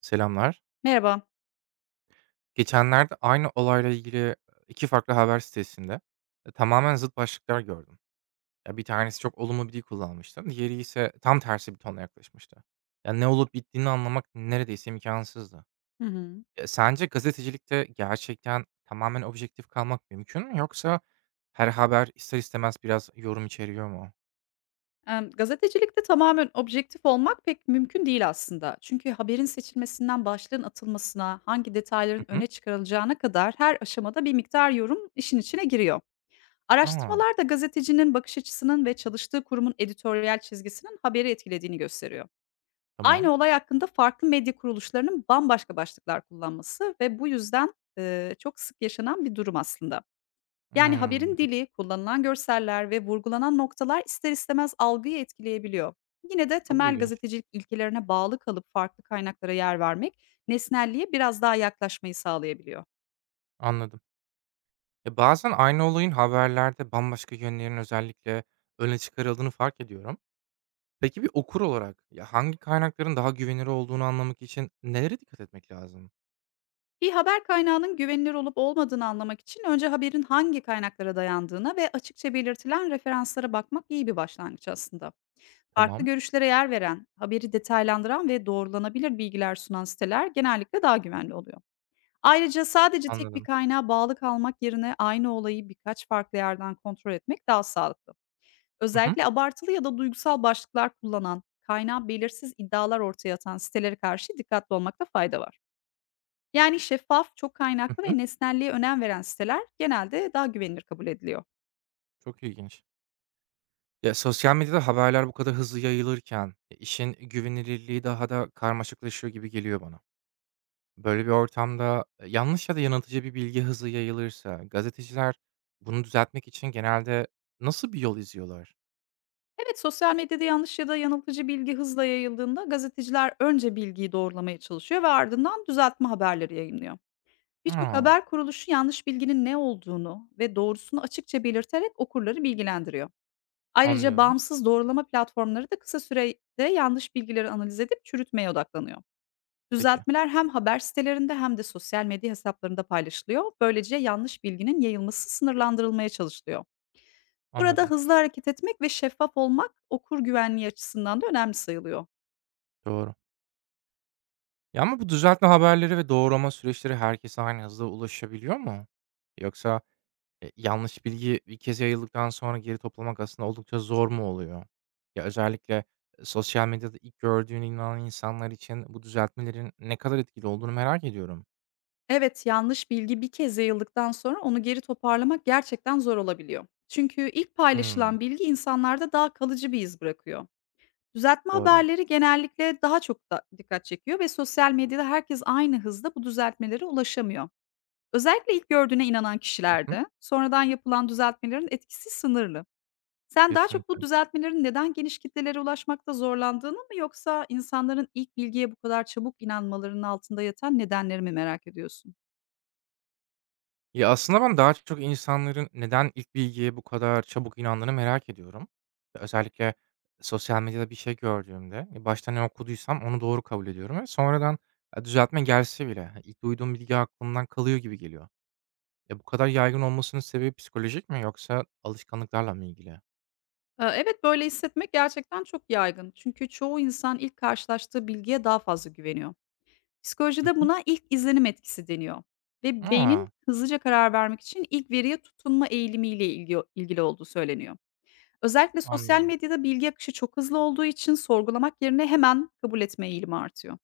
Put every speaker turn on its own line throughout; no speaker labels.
Selamlar.
Merhaba.
Geçenlerde aynı olayla ilgili 2 farklı haber sitesinde, tamamen zıt başlıklar gördüm. Ya, bir tanesi çok olumlu bir dil kullanmıştı, diğeri ise tam tersi bir tonla yaklaşmıştı. Ya, ne olup bittiğini anlamak neredeyse imkansızdı.
Hı hı.
Ya, sence gazetecilikte gerçekten tamamen objektif kalmak mümkün mü yoksa her haber ister istemez biraz yorum içeriyor mu?
Gazetecilikte tamamen objektif olmak pek mümkün değil aslında. Çünkü haberin seçilmesinden başlığın atılmasına, hangi detayların
Hı hı.
öne çıkarılacağına kadar her aşamada bir miktar yorum işin içine giriyor.
Aa,
Araştırmalar da gazetecinin bakış açısının ve çalıştığı kurumun editoryal çizgisinin haberi etkilediğini gösteriyor.
tamam.
Aynı olay hakkında farklı medya kuruluşlarının bambaşka başlıklar kullanması ve bu yüzden, çok sık yaşanan bir durum aslında. Yani
Hımm.
haberin dili, kullanılan görseller ve vurgulanan noktalar ister istemez algıyı etkileyebiliyor. Yine de
Çok
temel
ilginç.
gazetecilik ilkelerine bağlı kalıp farklı kaynaklara yer vermek nesnelliğe biraz daha yaklaşmayı sağlayabiliyor.
Anladım. Ya, bazen aynı olayın haberlerde bambaşka yönlerin özellikle öne çıkarıldığını fark ediyorum. Peki bir okur olarak ya, hangi kaynakların daha güvenilir olduğunu anlamak için nelere dikkat etmek lazım?
Bir haber kaynağının güvenilir olup olmadığını anlamak için önce haberin hangi kaynaklara dayandığına ve açıkça belirtilen referanslara bakmak iyi bir başlangıç aslında. Farklı
Tamam,
görüşlere yer veren, haberi detaylandıran ve doğrulanabilir bilgiler sunan siteler genellikle daha güvenli oluyor. Ayrıca sadece tek bir
anladım.
kaynağa bağlı kalmak yerine aynı olayı birkaç farklı yerden kontrol etmek daha sağlıklı.
Hı hı.
Özellikle abartılı ya da duygusal başlıklar kullanan, kaynağı belirsiz iddialar ortaya atan sitelere karşı dikkatli olmakta fayda var. Yani şeffaf, çok
Hı
kaynaklı ve
hı.
nesnelliğe önem veren siteler genelde daha güvenilir kabul ediliyor.
Çok ilginç. Ya, sosyal medyada haberler bu kadar hızlı yayılırken, işin güvenilirliği daha da karmaşıklaşıyor gibi geliyor bana. Böyle bir ortamda, yanlış ya da yanıltıcı bir bilgi hızlı yayılırsa gazeteciler bunu düzeltmek için genelde nasıl bir yol izliyorlar?
Evet, sosyal medyada yanlış ya da yanıltıcı bilgi hızla yayıldığında gazeteciler önce bilgiyi doğrulamaya çalışıyor ve ardından düzeltme haberleri yayınlıyor. Birçok
A!
haber kuruluşu yanlış bilginin ne olduğunu ve doğrusunu açıkça belirterek okurları bilgilendiriyor. Ayrıca
Anlıyorum.
bağımsız doğrulama platformları da kısa sürede yanlış bilgileri analiz edip çürütmeye odaklanıyor.
Peki,
Düzeltmeler hem haber sitelerinde hem de sosyal medya hesaplarında paylaşılıyor. Böylece yanlış bilginin yayılması sınırlandırılmaya çalışılıyor. Burada
anladım.
hızlı hareket etmek ve şeffaf olmak okur güvenliği açısından da önemli sayılıyor.
Doğru. Ya, ama bu düzeltme haberleri ve doğrulama süreçleri herkese aynı hızda ulaşabiliyor mu? Yoksa, yanlış bilgi bir kez yayıldıktan sonra geri toplamak aslında oldukça zor mu oluyor? Ya, özellikle, sosyal medyada ilk gördüğüne inanan insanlar için bu düzeltmelerin ne kadar etkili olduğunu merak ediyorum.
Evet, yanlış bilgi bir kez yayıldıktan sonra onu geri toparlamak gerçekten zor olabiliyor. Çünkü ilk
Hımm,
paylaşılan bilgi insanlarda daha kalıcı bir iz bırakıyor. Düzeltme
doğru.
haberleri genellikle daha çok da dikkat çekiyor ve sosyal medyada herkes aynı hızda bu düzeltmelere ulaşamıyor. Özellikle ilk gördüğüne inanan
Hı hı,
kişilerde sonradan yapılan düzeltmelerin etkisi sınırlı. Sen daha çok bu
kesinlikle.
düzeltmelerin neden geniş kitlelere ulaşmakta zorlandığını mı yoksa insanların ilk bilgiye bu kadar çabuk inanmalarının altında yatan nedenleri mi merak ediyorsun?
Ya, aslında ben daha çok insanların neden ilk bilgiye bu kadar çabuk inandığını merak ediyorum. Özellikle sosyal medyada bir şey gördüğümde, başta ne okuduysam onu doğru kabul ediyorum ve sonradan, düzeltme gelse bile, ha, ilk duyduğum bilgi aklımdan kalıyor gibi geliyor. Ya, bu kadar yaygın olmasının sebebi psikolojik mi yoksa alışkanlıklarla mı ilgili?
Evet, böyle hissetmek gerçekten çok yaygın. Çünkü çoğu insan ilk karşılaştığı bilgiye daha fazla güveniyor.
Hı
Psikolojide
hı.
buna ilk izlenim etkisi deniyor ve beynin
A!
hızlıca karar vermek için ilk veriye tutunma eğilimiyle ilgili olduğu söyleniyor. Özellikle sosyal
Anlıyorum.
medyada bilgi akışı çok hızlı olduğu için sorgulamak yerine hemen kabul etme eğilimi artıyor.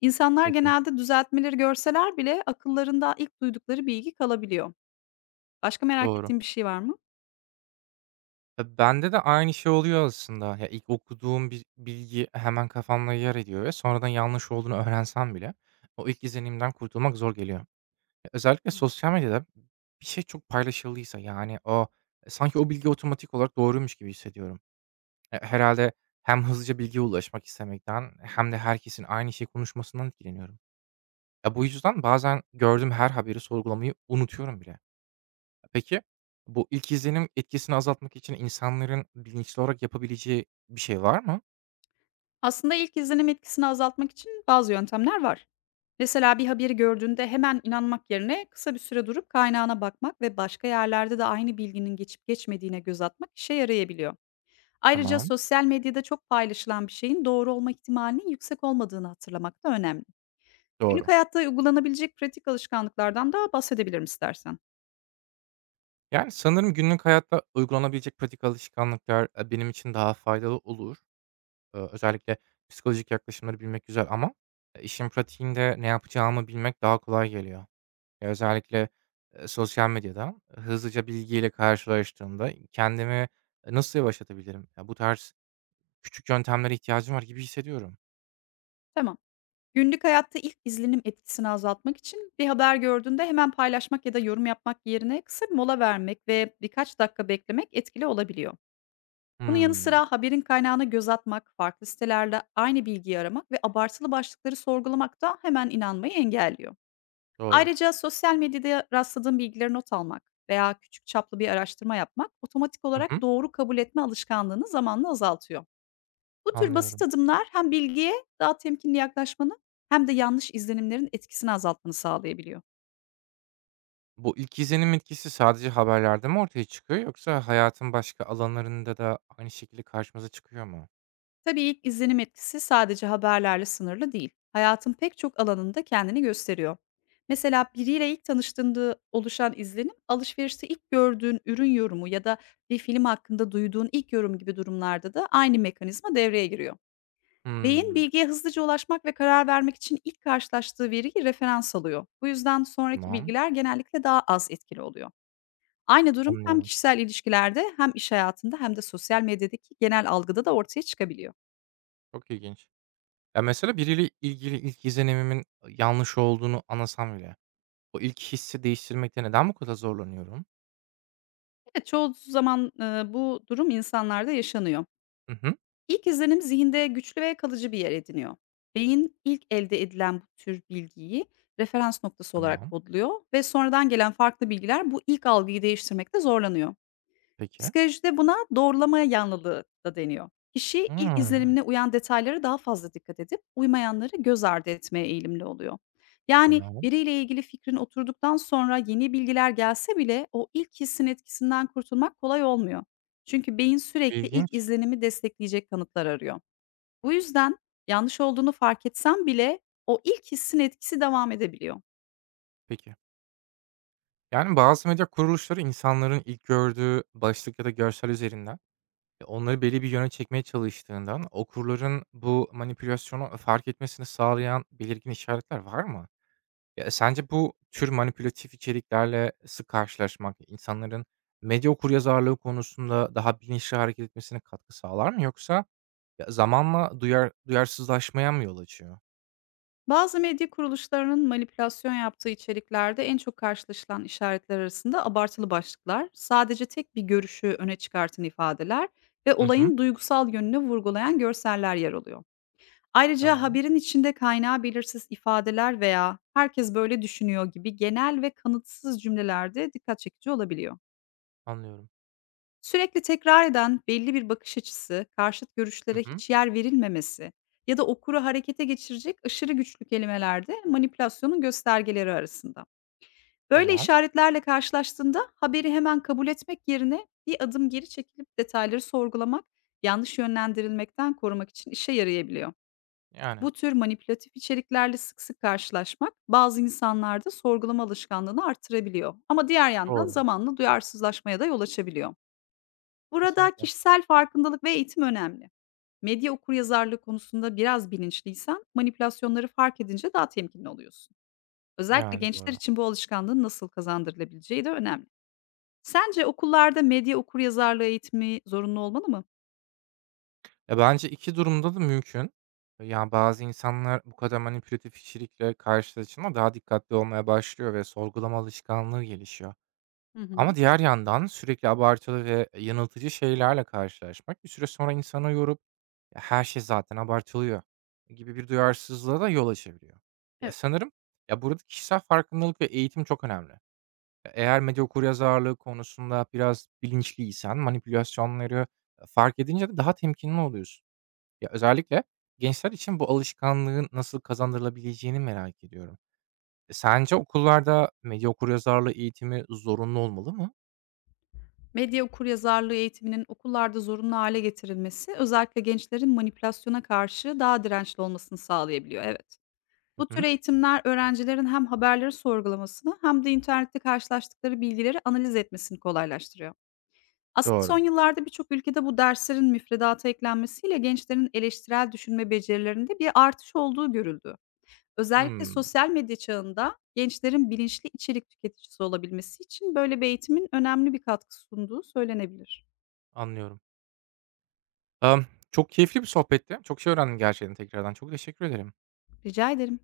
İnsanlar
Peki,
genelde düzeltmeleri görseler bile akıllarında ilk duydukları bilgi kalabiliyor. Başka merak
doğru.
ettiğin bir şey var mı?
Bende de aynı şey oluyor aslında. Ya, ilk okuduğum bir bilgi hemen kafamda yer ediyor ve sonradan yanlış olduğunu öğrensem bile o ilk izlenimden kurtulmak zor geliyor. Özellikle
Hıı.
sosyal medyada bir şey çok paylaşıldıysa, yani, sanki o bilgi otomatik olarak doğruymuş gibi hissediyorum. Herhâlde hem hızlıca bilgiye ulaşmak istemekten hem de herkesin aynı şeyi konuşmasından etkileniyorum. Ya, bu yüzden bazen gördüğüm her haberi sorgulamayı unutuyorum bile. Peki, bu ilk izlenim etkisini azaltmak için insanların bilinçli olarak yapabileceği bir şey var mı?
Aslında ilk izlenim etkisini azaltmak için bazı yöntemler var. Mesela bir haberi gördüğünde hemen inanmak yerine kısa bir süre durup kaynağına bakmak ve başka yerlerde de aynı bilginin geçip geçmediğine göz atmak işe yarayabiliyor. Ayrıca
Tamam,
sosyal medyada çok paylaşılan bir şeyin doğru olma ihtimalinin yüksek olmadığını hatırlamak da önemli. Günlük
doğru.
hayatta uygulanabilecek pratik alışkanlıklardan da bahsedebilirim istersen.
Yani sanırım günlük hayatta uygulanabilecek pratik alışkanlıklar benim için daha faydalı olur. Özellikle psikolojik yaklaşımları bilmek güzel ama işin pratiğinde ne yapacağımı bilmek daha kolay geliyor. Ya özellikle sosyal medyada hızlıca bilgiyle karşılaştığımda kendimi nasıl yavaşlatabilirim? Ya bu tarz küçük yöntemlere ihtiyacım var gibi hissediyorum.
Tamam. Günlük hayatta ilk izlenim etkisini azaltmak için bir haber gördüğünde hemen paylaşmak ya da yorum yapmak yerine kısa bir mola vermek ve birkaç dakika beklemek etkili olabiliyor. Bunun yanı
Hmm,
sıra haberin kaynağına göz atmak, farklı sitelerde aynı bilgiyi aramak ve abartılı başlıkları sorgulamak da hemen inanmayı engelliyor.
doğru.
Ayrıca sosyal medyada rastladığım bilgileri not almak veya küçük çaplı bir araştırma yapmak otomatik
Hı
olarak
hı.
doğru kabul etme alışkanlığını zamanla azaltıyor. Bu tür basit
Anlıyorum.
adımlar hem bilgiye daha temkinli yaklaşmanı hem de yanlış izlenimlerin etkisini azaltmanı sağlayabiliyor.
Bu ilk izlenim etkisi sadece haberlerde mi ortaya çıkıyor yoksa hayatın başka alanlarında da aynı şekilde karşımıza çıkıyor mu?
Tabii ilk izlenim etkisi sadece haberlerle sınırlı değil. Hayatın pek çok alanında kendini gösteriyor. Mesela biriyle ilk tanıştığında oluşan izlenim, alışverişte ilk gördüğün ürün yorumu ya da bir film hakkında duyduğun ilk yorum gibi durumlarda da aynı mekanizma devreye giriyor. Beyin
Hımm.
bilgiye hızlıca ulaşmak ve karar vermek için ilk karşılaştığı veriyi referans alıyor. Bu yüzden sonraki
Tamam,
bilgiler genellikle daha az etkili oluyor. Aynı durum hem
anlıyorum.
kişisel ilişkilerde hem iş hayatında hem de sosyal medyadaki genel algıda da ortaya çıkabiliyor.
Çok ilginç. Ya, mesela biriyle ilgili ilk izlenimimin yanlış olduğunu anlasam bile o ilk hissi değiştirmekte neden bu kadar zorlanıyorum?
Evet, çoğu zaman, bu durum insanlarda yaşanıyor.
Hı hı.
İlk izlenim zihinde güçlü ve kalıcı bir yer ediniyor. Beyin ilk elde edilen bu tür bilgiyi referans noktası olarak
Tamam.
kodluyor ve sonradan gelen farklı bilgiler bu ilk algıyı değiştirmekte zorlanıyor.
Peki.
Psikolojide buna doğrulama yanlılığı da deniyor. Kişi ilk
Hımm.
izlenimine uyan detaylara daha fazla dikkat edip uymayanları göz ardı etmeye eğilimli oluyor. Yani
Tamam.
biriyle ilgili fikrin oturduktan sonra yeni bilgiler gelse bile o ilk hissin etkisinden kurtulmak kolay olmuyor. Çünkü beyin sürekli ilk
İlginç.
izlenimi destekleyecek kanıtlar arıyor. Bu yüzden yanlış olduğunu fark etsem bile o ilk hissin etkisi devam edebiliyor.
Peki. Yani, bazı medya kuruluşları insanların ilk gördüğü başlık ya da görsel üzerinden onları belli bir yöne çekmeye çalıştığından okurların bu manipülasyonu fark etmesini sağlayan belirgin işaretler var mı? Ya, sence bu tür manipülatif içeriklerle sık karşılaşmak insanların medya okuryazarlığı konusunda daha bilinçli hareket etmesine katkı sağlar mı yoksa ya, zamanla duyarsızlaşmaya mı yol açıyor?
Bazı medya kuruluşlarının manipülasyon yaptığı içeriklerde en çok karşılaşılan işaretler arasında abartılı başlıklar, sadece tek bir görüşü öne çıkartan ifadeler ve
Hı hı.
olayın duygusal yönünü vurgulayan görseller yer alıyor. Ayrıca
Tamam,
haberin içinde kaynağı belirsiz ifadeler veya herkes böyle düşünüyor gibi genel ve kanıtsız cümlelerde dikkat çekici olabiliyor.
anlıyorum.
Sürekli tekrar eden belli bir bakış açısı, karşıt görüşlere
Hı hı.
hiç yer verilmemesi ya da okuru harekete geçirecek aşırı güçlü kelimeler de manipülasyonun göstergeleri arasında. Böyle
Tamam.
işaretlerle karşılaştığında haberi hemen kabul etmek yerine bir adım geri çekilip detayları sorgulamak, yanlış yönlendirilmekten korumak için işe yarayabiliyor.
Yani,
Bu tür manipülatif içeriklerle sık sık karşılaşmak bazı insanlarda sorgulama alışkanlığını artırabiliyor. Ama diğer yandan
doğru.
zamanla duyarsızlaşmaya da yol açabiliyor. Burada
Kesinlikle.
kişisel farkındalık ve eğitim önemli. Medya okuryazarlığı konusunda biraz bilinçliysen manipülasyonları fark edince daha temkinli oluyorsun. Özellikle
Yani,
gençler
doğru.
için bu alışkanlığın nasıl kazandırılabileceği de önemli. Sence okullarda medya okuryazarlığı eğitimi zorunlu olmalı mı?
Ya, bence 2 durumda da mümkün. Yani bazı insanlar bu kadar manipülatif içerikle karşılaşınca daha dikkatli olmaya başlıyor ve sorgulama alışkanlığı gelişiyor.
Hı hı.
Ama diğer yandan sürekli abartılı ve yanıltıcı şeylerle karşılaşmak bir süre sonra insanı yorup "Ya, her şey zaten abartılıyor." gibi bir duyarsızlığa da yol açabiliyor. Ya,
Evet.
sanırım, ya, burada kişisel farkındalık ve eğitim çok önemli. Eğer medya okuryazarlığı konusunda biraz bilinçliysen manipülasyonları, fark edince de daha temkinli oluyorsun. Ya, özellikle gençler için bu alışkanlığın nasıl kazandırılabileceğini merak ediyorum. Sence okullarda medya okuryazarlığı eğitimi zorunlu olmalı mı?
Medya okuryazarlığı eğitiminin okullarda zorunlu hale getirilmesi özellikle gençlerin manipülasyona karşı daha dirençli olmasını sağlayabiliyor. Evet.
Hı
Bu tür
hı.
eğitimler öğrencilerin hem haberleri sorgulamasını hem de internette karşılaştıkları bilgileri analiz etmesini kolaylaştırıyor. Aslında son
Doğru.
yıllarda birçok ülkede bu derslerin müfredata eklenmesiyle gençlerin eleştirel düşünme becerilerinde bir artış olduğu görüldü. Özellikle
Hımm,
sosyal medya çağında gençlerin bilinçli içerik tüketicisi olabilmesi için böyle bir eğitimin önemli bir katkı sunduğu söylenebilir.
anlıyorum. Emm, Çok keyifli bir sohbetti. Çok şey öğrendim gerçekten tekrardan. Çok teşekkür ederim.
Rica ederim.